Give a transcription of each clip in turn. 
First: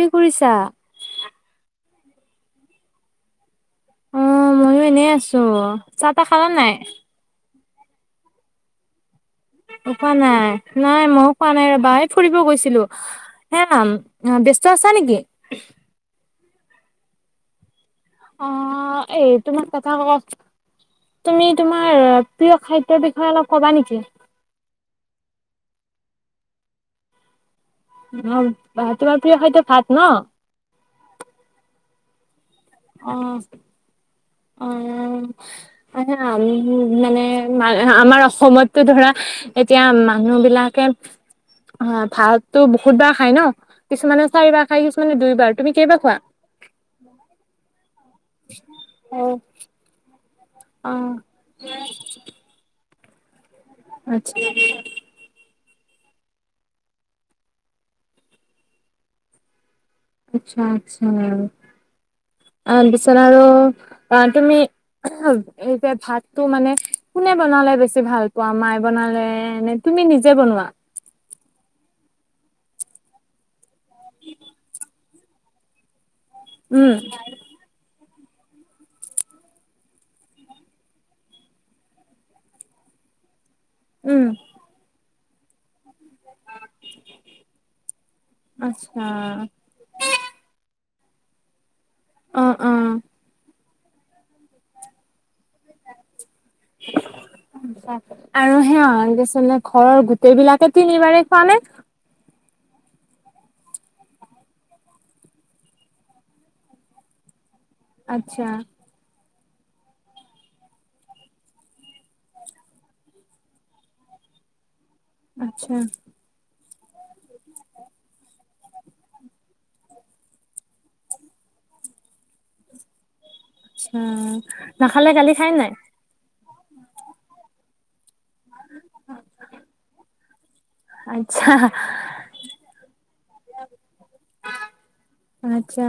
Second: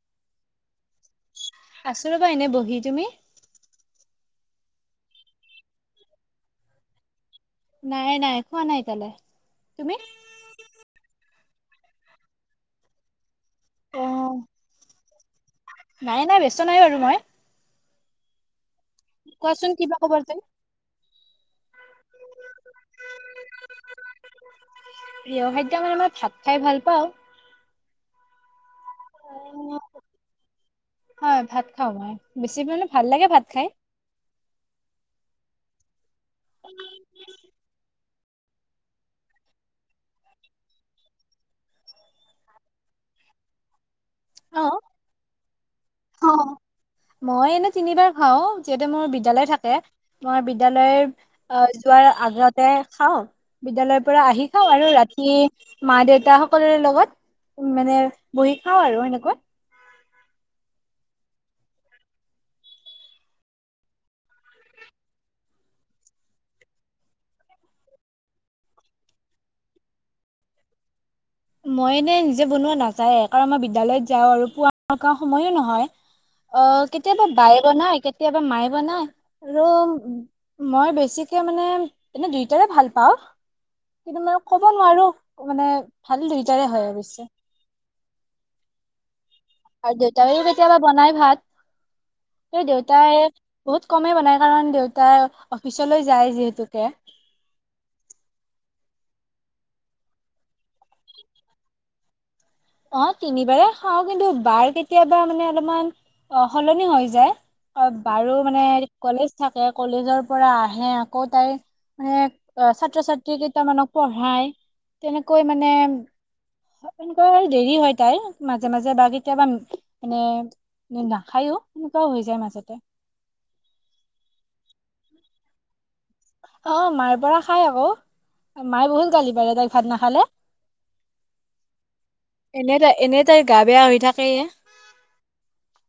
কি কৰিছা? আছো ৰ'বা এনে বহি, তুমি? অহ, ময়ো এনেই আছো। চাহ-তাহ খালা নাই? নাই-নাই, খোৱা নাই তাললে। উপোৱা নাই, নাই মোক পোৱা নাই ৰবা এই ফুৰিব গৈছিলো। হে ন ব্যস্ত আছা নেকি? [unintelligible] নাই-নাই বেস্ত নাই বাৰু মই। অহ। অহ, এই তোমাক কোৱাচোন কথা কিবা ক খবৰ তুমি তুমি তোমাৰ তমাৰ প্ৰিয় খাদ্যৰ বিষয়ে অলপ ক'বা নেকি? প্ৰিয় খাদ্য মানে মই ভাত খাই ভাল পাওঁ। উম। বা তোমাৰ প্ৰিয় হয়তো অ' ভাত ন? হয় ভাত খাওঁ মই বেছি মানে ভাল লাগে অ', ভাত খাই। ম-মানে আমাৰ সময়ততো ধৰা এতিয়া মানুহ বিলাকে ভাতো বহুত বাৰ খায় ন? কিছুমানে অ চাৰিবাৰ খাই কিছুমানে দুইবাৰ তুমি কেইবা খোৱা। অ মই এনে তিনিবাৰ খাও যেতিয়া মোৰ অ বিদ্যালয় থাকে । মই বিদ্যালয় অ', আহ যোৱাৰ আগতে খওঁ বিদ্যায়ালয়ৰ পৰা আচ্ছা, আহি খাওঁ আৰু ৰাতি মা দেউতা সকলোৰে লগত উ মানে বহি খাও আৰু সেনেকুৱা। আচ্ছা আচছা ত পিছত আৰু তুমি এ যে ভাতটো মানে কোনে বনালে বেছি ভাল পোৱা মায়ে বনালে নে তুমি নিজে বনোৱা । মই এনে নিজে বনোৱা নাযায় কাৰণ মই বিদ্যালয়ত যাওঁ আৰু পোৱা কাৰ সময়ো নহয়, অ উম, কেতিয়াবা বায়ে বনাই, কেতিয়াবা মায়ে বনায় আৰু মই বেছিকে মানে এনে দুইটাৰে ভাল পাওঁ কিন্তু উম, মই কব নোৱাৰো। মানে ভাল দুইটাৰে হয় অৱশ্যে আচ্ছা, আৰু দে ত পতি বনাই ভাত অ', ক অ'। দেউত হ বহুত কমেই বনাই কাৰণ দেউতাই অফিচলৈ যায় যিহেতুকে আচ্ছা। আৰু [unintelligible] ঘৰৰ গোটেই বিলাকে তিনিবাৰি খোৱানে? অ তিনিবাৰে খাও কিন্তু বাৰ কেতিয়াবা মানে অলপমান অ সলনি হৈ যায়। অ বাৰু আচ্ছা, মানে কলেজ থাকে কলেজৰ পৰা আহে আকৌ তাই মানে ছাত্ৰ ছাত্ৰী কেইটামানক পঢ়ায়, তেনেকৈ মানে আচ্ছা, ক দেৰি হয় তাইৰ মাজে মাজে বা কেতিয়াবা মানে নাখায়ো সনেকুৱাও হৈ যায় মাজতে উম নাখালে কালি খাই নাই অ মাৰ পৰা খাই আকৌ মায়ে বহুত গালি পাৰে তাইক ভাত নাখালে। আ এনে তাই এনে তাইৰ গা বেয়া হৈ থাকেয়ে আচ্ছা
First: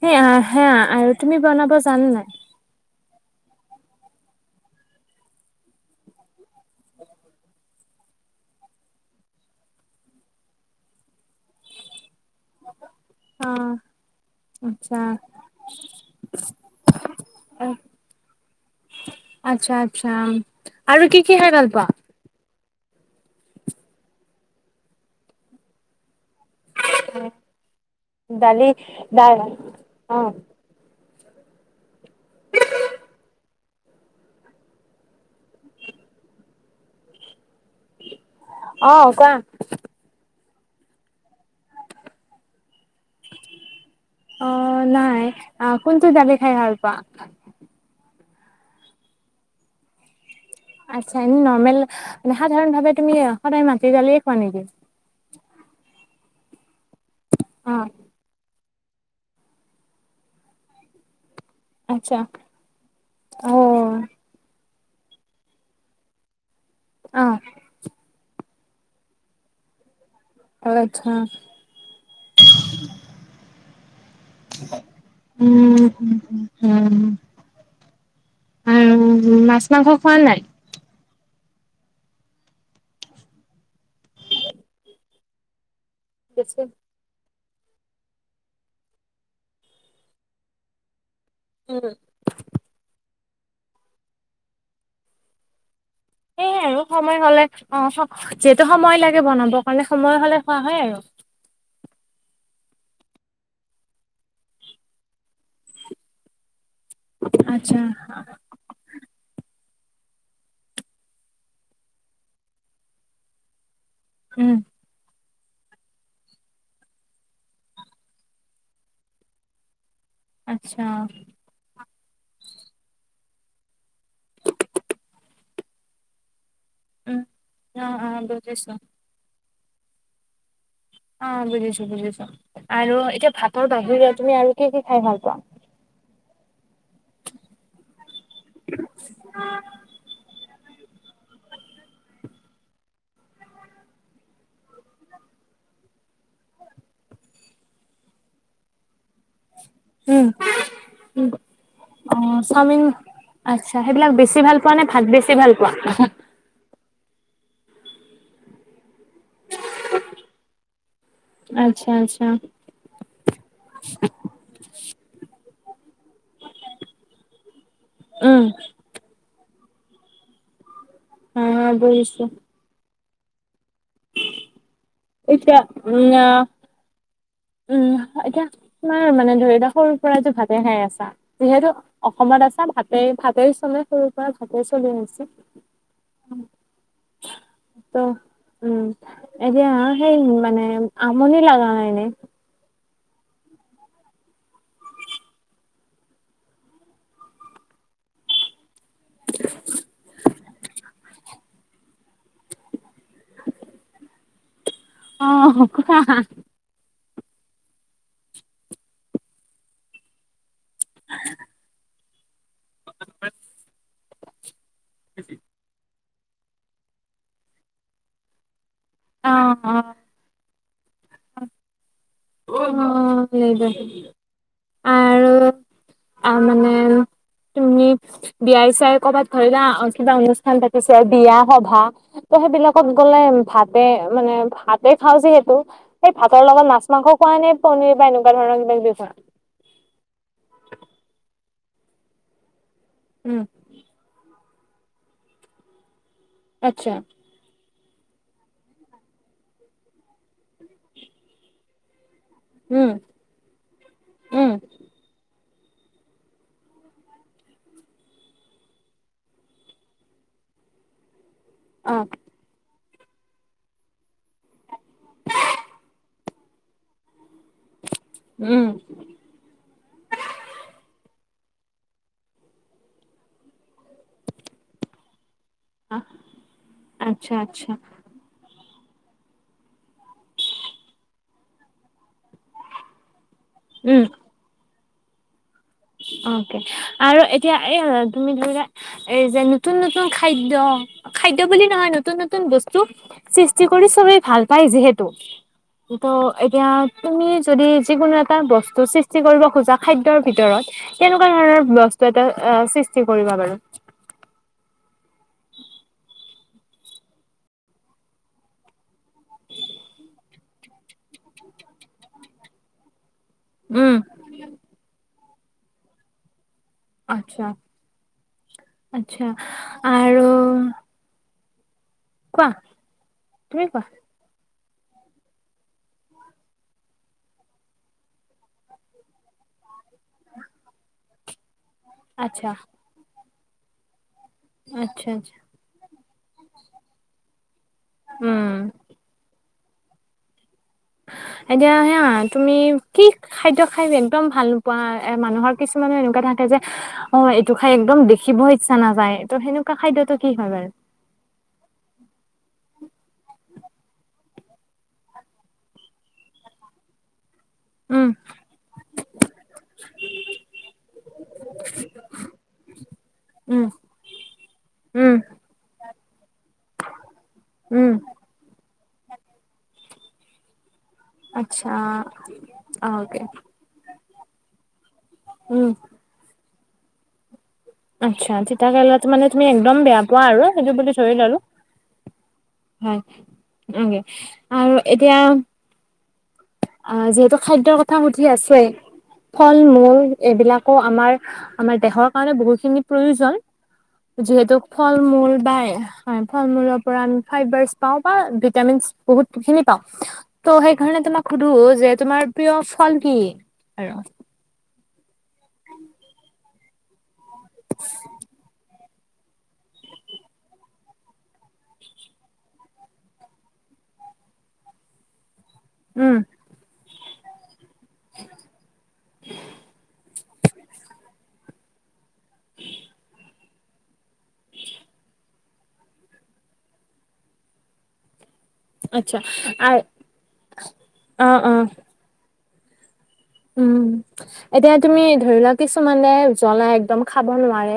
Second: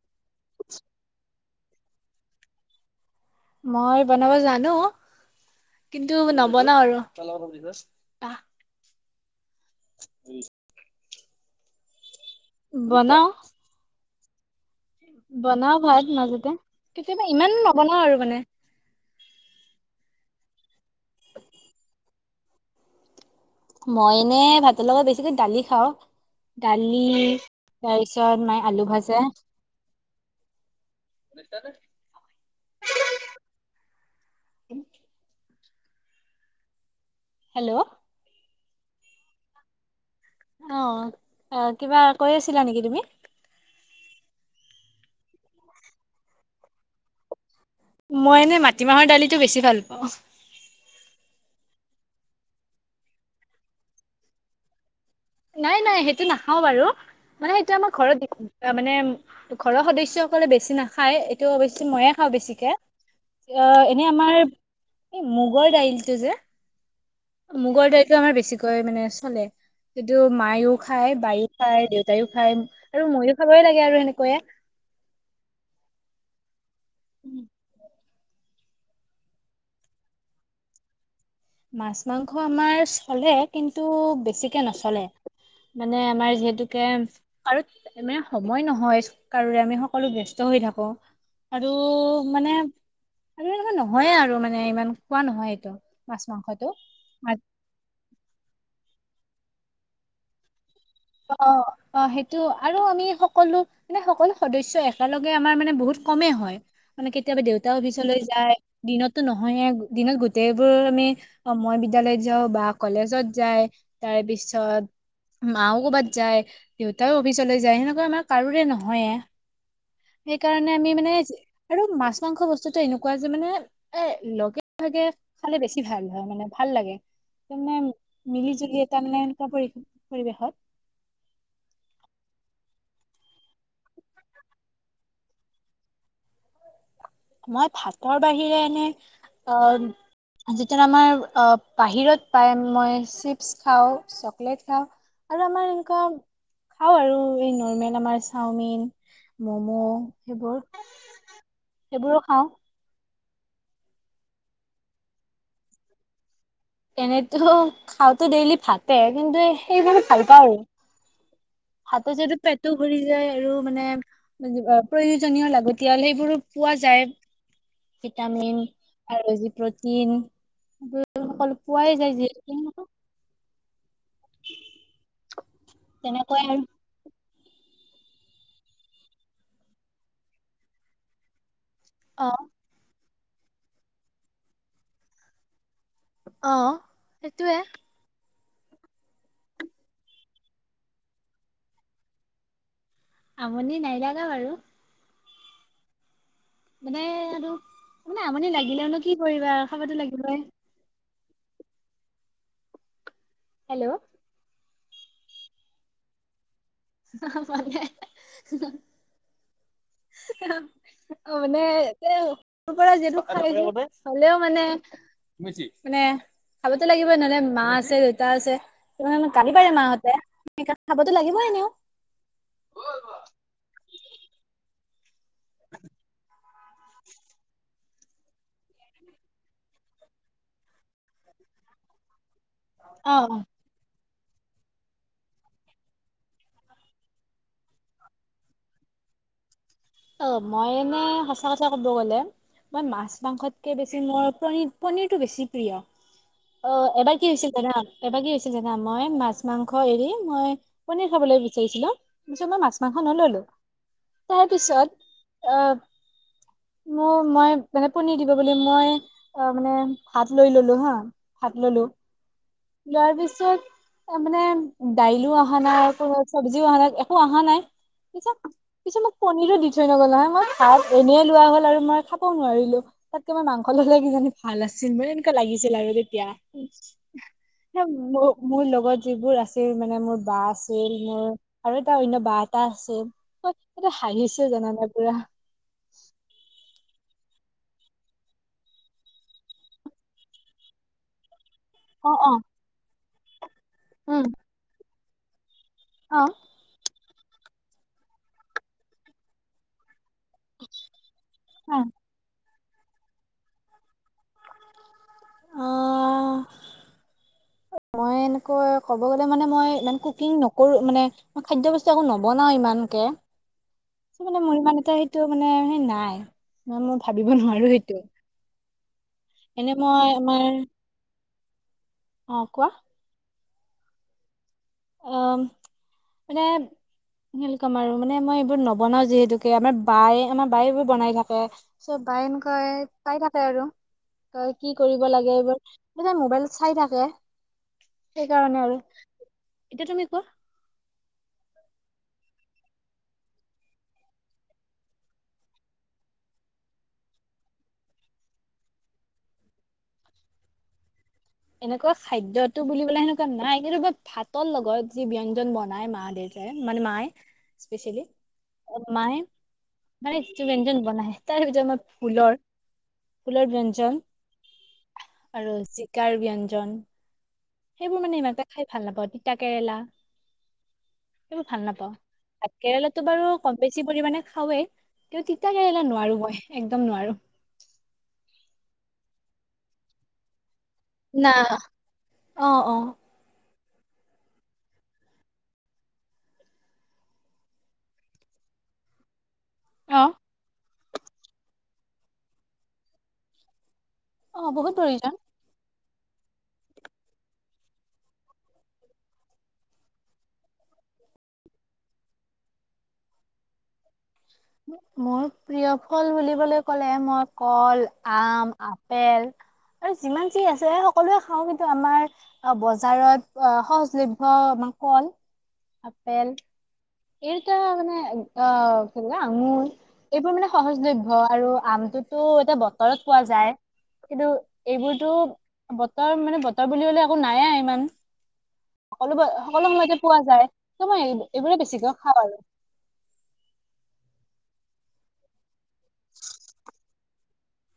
সেই হা আৰু তুমি বনাব জান নাই মই বনাব জানো কিন্তু নবনাও আৰু আহ উম বনা অ', আচ্ছা। বনাও ভাত মাজতে কেতিয়াবা ইমান নবনাও আৰু মানে? আচ্ছা আচ্ছা আৰু কি কি খাই ভাল পোৱা। মই এনে ভাতৰ লগত বেছিকৈ দালি খাওঁ। দালি তাৰপিছত মায়ে দালি আলু ভাজা। দাল অ [unintelligible] [unintelligible] হেল্ল'। অহঁ কোৱা। অহঁ অ'হ কিবা কৈ আছিলা নেকি তুমি। অঁ নাই আ কোনটো দালি খাই ভাল পোৱা। মই এনে মাটিমাহৰ দালিটো বেছি ভাল পাওঁ। আচ্ছা এনে নৰ্মেল মানে সাধাৰণ ভাৱে তুমি সদায় মাটি দালিয়ে খোৱা নেকি। নাই নাই সেইটো নাখাওঁ বাৰু। মানে অ সেইটো আমাৰ ঘৰত দেখোন মানে ঘৰৰ সদস্যসকলে বেছি নাখায়--। টো অৱশ্যে মইয়ে আচ্ছা খাওঁ বেছিকে অ অঁ এনে আমাৰ--। এই মুগৰ দাইলটো যে--। অ মগৰ দাইলতটো আমাৰ বেছি--। কৈ মানে চলে। কিন্তু মায়ও আচ্ছা খায় বায়ও খায় দেউতাইও খায় আৰু ময়ো খাবই লাগে--। সেনেকে আৰু। সেনেকৈয়ে উম। উম। উম মাছ মাংস খোৱা নাই। মাছ মাংস আমাৰ চলে কিন্তু বেছিকে নচলে। মানে আমাৰ যিহেতুকে--। আৰু মানে সময় নহয় কাৰোৰে আমি সকলো ব্যস্ত হৈ থাকো। আৰু উম মানে--। আৰু এনেকুৱা নহয়ে আৰু মানে ইমান খোৱা নহয় এইটো। মাছ সেইয়াই আৰু সময় মাংসটো হ'লে অঁ যিহেতু সময় লাগে--। বনাবৰ কাৰণে সময় হ'লে খোৱা হয় আৰু। অঁ অ' সেইটো আৰু আমি সকলো মানে সকলো সদস্য একেলগে আমাৰ মানে বহুত কমেই হয়। মানে কেতিয়াবা দেউতা আচ্ছা অফিচলৈ যায় দিনতটো নহয়ে। দিনত গোটেইবোৰ আমি মই বিদ্যালয়ত যাওঁ বা কলেজত যায়। তাৰ উম পিছত--। মাওঁ । ক'ৰবাত যায় দেউতাও অফিচলৈ যায় সেনেকুৱা আমাৰ কাৰোৰে নহয়ে। সেইকাৰণে আচ্ছা আমি অ মানে আৰু মাছ-মাংস বস্তুটো এনেকুৱা--। যে মানে এ লগে ভাগে খালে বেছি ভাল হয় মানে। ভাল লাগে উম, তাৰমানে অ', অ', মিলি বুজিছোঁ, জুলি এটা মানে পৰি পৰিৱেশত অ বুজিছো বুজিছো আৰু এতিয়া ভাতৰ বাহি তুমি আৰু কি কি খাই ভাল পাোৱা মই ভাতৰ বাহিৰে এনে অ য আমাৰ বাহিৰত পাই মই চিপছ খাওঁ চকলেট খাওঁ আৰু আমাৰ এনেকুৱা খাওঁ আৰু এই নৰ্মেল আমাৰ চাওমিন মম' সেইবোৰ সেইবোৰো খাওঁ আচছা সেইবিলাক বেছি ভাল পোৱা নে ভাত বেছি ভাল পোৱা এনেতো খাওঁতেো ডেইলি ভাতে কিন্তু সেইবে ভাল পাওঁ আৰু আচ্ছা, হাতত আচ্ছা, যটো পেটটো ভৰি যায় আৰু মানে প্ৰয়োজনীয় লাগতিয়াল সেইবোৰো পোৱা যায় উম, ভিটামিন আৰু প্ৰটিন সকলো অ', পোৱাই যায় বুজিছোঁ। যিহেতু স কি এয়া তেনেকৈ আৰু উম এতিয়া তমাৰ মানে ধৰিোৱা সৰুৰ পৰাতো ভাতে খে আছা যিহেতু অ অসমত আছা ভাতে ভাত তাৰছ চনে সৰুৰ পৰা ঘতেেই চলি আহিছ আহ সেইটোৱে ত' উম এতিয়া সেই মানে আমনি লগা নাইনে আমনি নাইলাগা বাৰু মানে আৰু মানে আমনি লাগিলেও কি কৰিবা খাবাতো লাগিব এ হেল্ল' আহ হ ভালে এ অ মানে তোৰ পৰা য খাই হ'লেও মানে বি মানে খাবতো লাগিব নহলে মা আছে দেউতা আছে তুমি কালিবাৰ মাহঁতে খাব তো লাগিবই এনেও অহ, সেই দে। আ মানে তুমি বিয় চাই কৰ'বাত ধৰিলা কিবা অনুষ্ঠান পাতি, বিয়া সভা ত সেইবিলাকত অ গ'লে ভাতে মানে ভাতে খাওঁ যিহেতু, সেই ভাতৰ লগত নাচ মাংস খোৱা নে পনিৰ বা এনেকুৱা ধৰণৰ কিবা-কিবি খোৱা? অহ, মই এনে সঁচা কথা ক'ব গ'লে মই মাছ উম মাংসতকে বেছি মই পনীৰ-পনীৰটো বেছি প্ৰিয়। অহ আচ্ছা এবাৰ কি হৈছিল জানা? এবাৰ কি হৈছিল জানা? মই মাছ মাংস এৰি মই পনীৰ খাবলৈ বিচাৰিছিলো। পিছত মই মাছ উম মাংস নললো, তাৰ উম পিছত অহ, মোৰ মই মানে পনিৰ দিব বুলি মই অহ মানে ভাত লৈ ললো হা? ভাত ল'লোঁ। অ লোৱাৰ পিছত তাৰ মানে দাইলো আহা নাই, চবজিও অহা নাই একো অ হ নাই, উম পিছে মোক পনীৰো দি নল নহয় মই ভাত এনে লোৱা হল আৰু মই খাবও নোৱাৰিলো, তাতকে মই মাংস ললে কিজানি ভাল আছিল মই লাগিছিল আৰু তেতিয়া। আচ্ছা আচ্ছা মোৰ লগত লগত যিবোৰ আছিল মানে মোৰ বা আছিল মোৰ আৰু এটা অনন্্য বা এটা আছিল। হেহতে উম হাঁহিছে। নানপুৰা। অকে, আৰু এতিয়া এই তুমি ধৰিলা এই যে নতুন-নতুন খাদ্য, খাদ্য বুলি নহয় অ অ নতুন-নতুন বস্তু। চষ্ট কৰি চবেই উম ভাল পায় যিহেতু ত তো অ এতিয়া তুমি যদি যিকোনো এটা বস্তু সৃষ্টি কৰিব খোজা খাদ্যৰ ভিতৰত কেনেকুৱা ধৰণৰ বস্তু এটা আহ সৃষ্টি কৰিবা বাৰু? অ মই এনেকৈ ক'ব গলে মানে মই ইমান কুকিং নকৰো মানে মই খাদ্য বস্তু আৌ নবনাও ইমানকে। উম চ মানে মই ইমান এটা হেই টো মানে সেই নাই। ন মই ভাবিব আচ্ছা নোৱাৰো সেইটো। আচ্ছা আৰু অঁ কোৱা ক অঁ মানে স কম আৰু মানে মই এইবোৰ নবনাওঁ যিহেতুকে আমাৰ বায়ে আমাৰ বায়ে এইবোৰ বনাই থাকে চ ব এন আচ্ছা ক কাই থ [unintelligible] চাৰ কি কৰিব আচ্ছা লাগে আচ্ছা এইবোৰ ম মোবাইল চাই থাকে উম সেইকাৰণে আৰু এতিয়া তুমি কোৱা এতিয়া হে তুমি কি খাদ্য খাই একদম ভাল নোপোৱা মানুহৰ কিছুমানে এনেকুৱা থাকে যে অঁ এইটো খাই একদম দেখিব ইচ্ছা নাযায় ত' সেনেকুৱা খাদ্যতটো কি হয় বাৰু এনেকুৱা খাদ্যতো বুলিবলে সেনেকুৱা নাই ত ভাতৰ লগত যি ব্যঞ্জন বনাই মা দেউতাই মানে মায়ে স্পেচিয়েলি উম মায়ে মে যিটো ব্যঞ্জন বনাই তাৰ ভিতৰত মই ফুলৰ ফুলৰ উম ব্যঞ্জন উম আৰু কাৰ ব্যঞ্জন উম সেইবোৰ মানে ইমান এটা খাই ভাল নাপাওঁ তিতা কেৰেলা সেইবোৰ ভাল আচ্ছা নাপাও কেৰেলাতটো অকে বাৰু কম বেছি পৰিমমানে খাওৱেই কিন্তু তিতা উম কেৰেলা নোৱাৰো মই একদম নোৱাৰো আচ্ছা তিতাকেৰেলাত মানে তুমি একদম বেয়া পোৱা আৰু এইয ব চৰি না অ অ। ললো নকে আৰু এতিয়া অঁ যিহেতু খাদ্যৰ কথা সুধি আছে ফল মূল অ এইবিলাক আকৌ আমাৰ আমাৰ দেহৰ কাৰণে বহুখিনি প্ৰয়োজন অ যিহেতু বহুত ফল প্ৰয়োজন। মূল পায় হয় ফল মূলৰ পৰা আমি ফবাৰ পাওঁ বা ভিটামিন বহুতখিনি পাও ত সেইকাৰণে তোমাক সুধো যে তোমাৰ প্ৰিয় ফল কি আৰু মোৰ প্ৰিয় ফল বুলিবলৈ ক'লে মই কল আম আপেল আৰু যিমান যি আছে সকলোৱে খাওঁ কিন্তু আমাৰ বজাৰত সহজলভ্যতাৰ কল আপেল উম এই এয়া মানে অঁ আঙুৰ এইবোৰ মানে সহজলভ্য আৰু আমটোতো এতিয়া বতৰত পোৱা যায় কিন্তু এইবোৰতো বতৰ মানে বতৰ বুলিবলে একো নাইে ইমান আচ্ছা সকলোবোৰ সকলো অ মতে পোৱা যায় ত মই অ এইবোৰে বেছিকে খাওঁ আৰু উ এতিয়া তুমি ধৰি লোৱা কিছুমানে জ্বলা একদম খাব নোৱাৰে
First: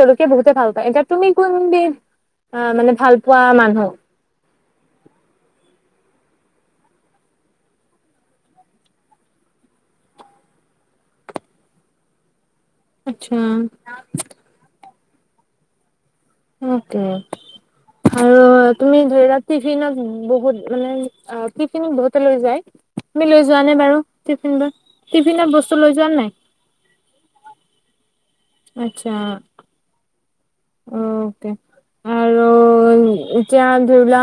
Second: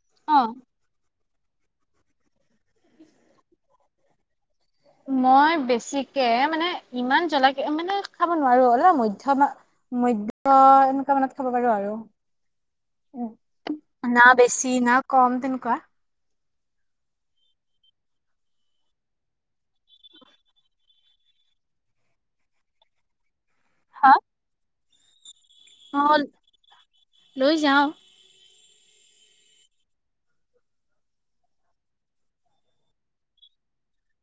জলকীয়াৰ অ বহুতে ভাল পাই এতিয়া তুমি কোনবিধ আহ মানে ভাল পোৱা মানুহ। মই বেছিকে মানে ইমান জ্বলাকে মানে খাব নোৱাৰো অলপ মধ্যমা মধ্য এনেকুৱা মানত খাব পাৰো আৰু। আচ্ছা না বেছি না কম তেনেকুৱা। [unintelligible] আৰু তুমি ধৰি লোৱা টিফিনত বহুত মানে আহ টিফিন বহুতে লৈ যায় তুমি লৈ যোৱা নে বাৰু হা টিফিন বোৰ? টিফিনত বস্তু লৈ অ যোৱা নে নাই? লৈ যাও আচ্ছা। অকে আৰু এতিয়া ধৰিবলা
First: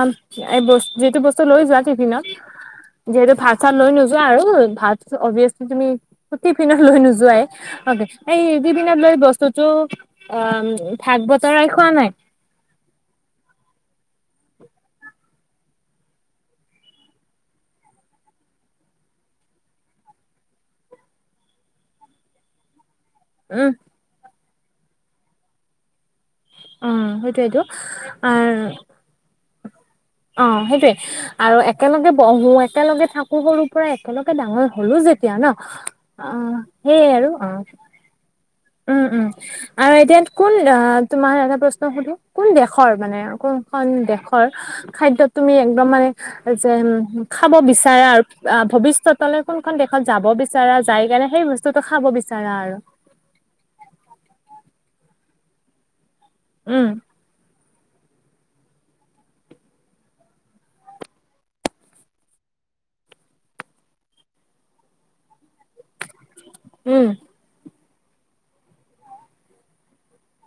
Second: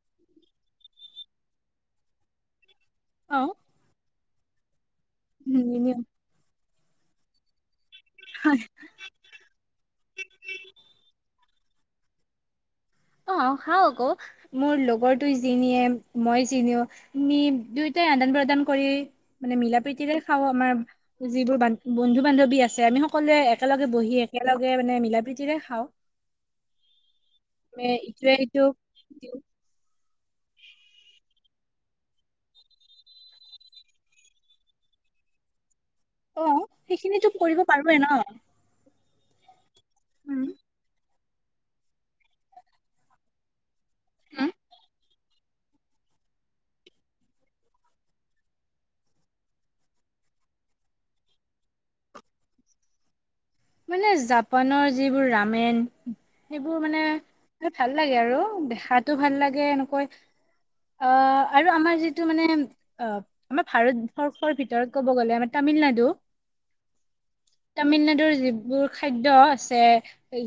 এই যিটো বস্তু লৈ যোৱা টিফিনত যিহেতু অ ভাত চাত লৈ নোযোৱা যোৱা আৰু ভাত অভিয়াছলি তুমি নিনিও। [unintelligible] টিফিনত লৈ নোযোৱাই। অকে এই টিফিনত লৈ বস্তুটো আ বতৰাই খোৱা নাই। অহ, খাও আকৌ মোৰ লগৰ তোই জিনিয়ে মই জিনিও আমি দুয়োটাই আদান প্ৰদান কৰি মানে মিলা প্ৰীতিৰে খাও আমাৰ যিবোৰ বন্ধু বান্ধৱী আছে আমি সক সকলোৱে উম একেলগে বহি এক একেলগে মানে মিলা প্ৰীতিৰে খাওঁ। অহ সেইটোৱেটো। এ ইটোৱে হিটোক [unintelligible] অহ সেইটোৱে আৰু একেলগে বহো একেলগে থাকো সৰুৰ পৰা একেলগে ডাঙৰ হলো যেতিয়া ন অ অহ, সেইয়ে সেইখিনিতো আৰু কৰিব অহ পাৰোৱে ন উম - উম। আৰু এতিয়া উম কোন আহ তোমাৰ এটা প্ৰশ্ন সুধো কোন দেশৰ মানে কোন এখন দেশৰ খাদ্যত তুমি একদম মানে যে খাব বিচাৰা আৰু ভৱিষ্যতলৈ কোনখন দেশত যাব বিচাৰা যাই কেনে সেই বস্তুটো খাব বিচাৰা আৰু। মানে জাপানৰ যিবোৰ ৰামেন সেইবোৰ উম মানে মানে ভাল লাগে আৰু দেখাটো ভাল লাগে এনেকৈ অহ আৰু আমাৰ যিটো মানে অহ আমাৰ ভাৰতবৰ্ষৰ ভিতৰত কব গ'লে তামিলনাডু। উম তামিলনাডুৰ বোৰ খাদ্য আছে।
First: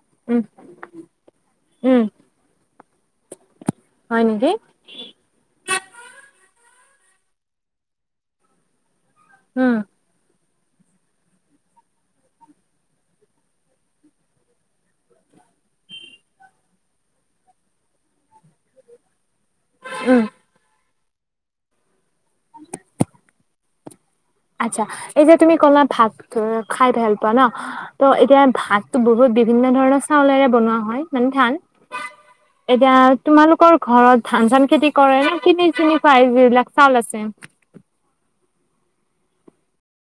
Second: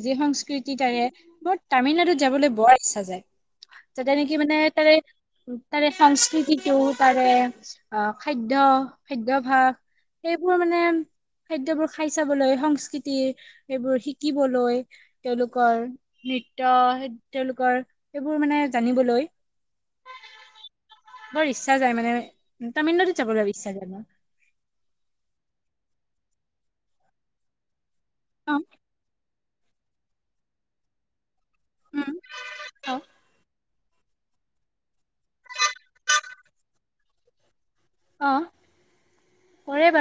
যি উম সংস্কৃতি তাৰে বৰ উম তামিলনাডুত যাবলৈ বৰ ইচ্ছা যায়। যেতে নেকি মানে তাৰে -তাৰে সংস্কৃতিটো তাৰে অহ খাদ্য খাদ্যভাস উম সেই সবোৰ মানে খাদ্যবোৰ খাই চাবলৈ সংস্কৃতি। সেইবোৰ শিকিবলৈ তেওঁলোকৰ ন তেওঁলোকৰ এইবোৰ মানে জানিবলৈ। আহভ বৰ ইচ্ছা যায় মানে। তামিলনাডু যাবগ বিশ্বাস জ আচ্ছা এই যে তুমি ক'লা ভাত খাই ভাল পোৱা ন? ত', এতিয়া অ ভাততো বহুত বি বিভিন্ন ধৰণৰ চাউলেৰে বনোৱা হয় মানে ধান। উম অ এতিয়া তোমালোকৰ। ঘৰত ধান চান খেতি কৰে নে কিনি চিনি পায় যবিলাক চাউল আছে। অহ ', কৰে বাৰু।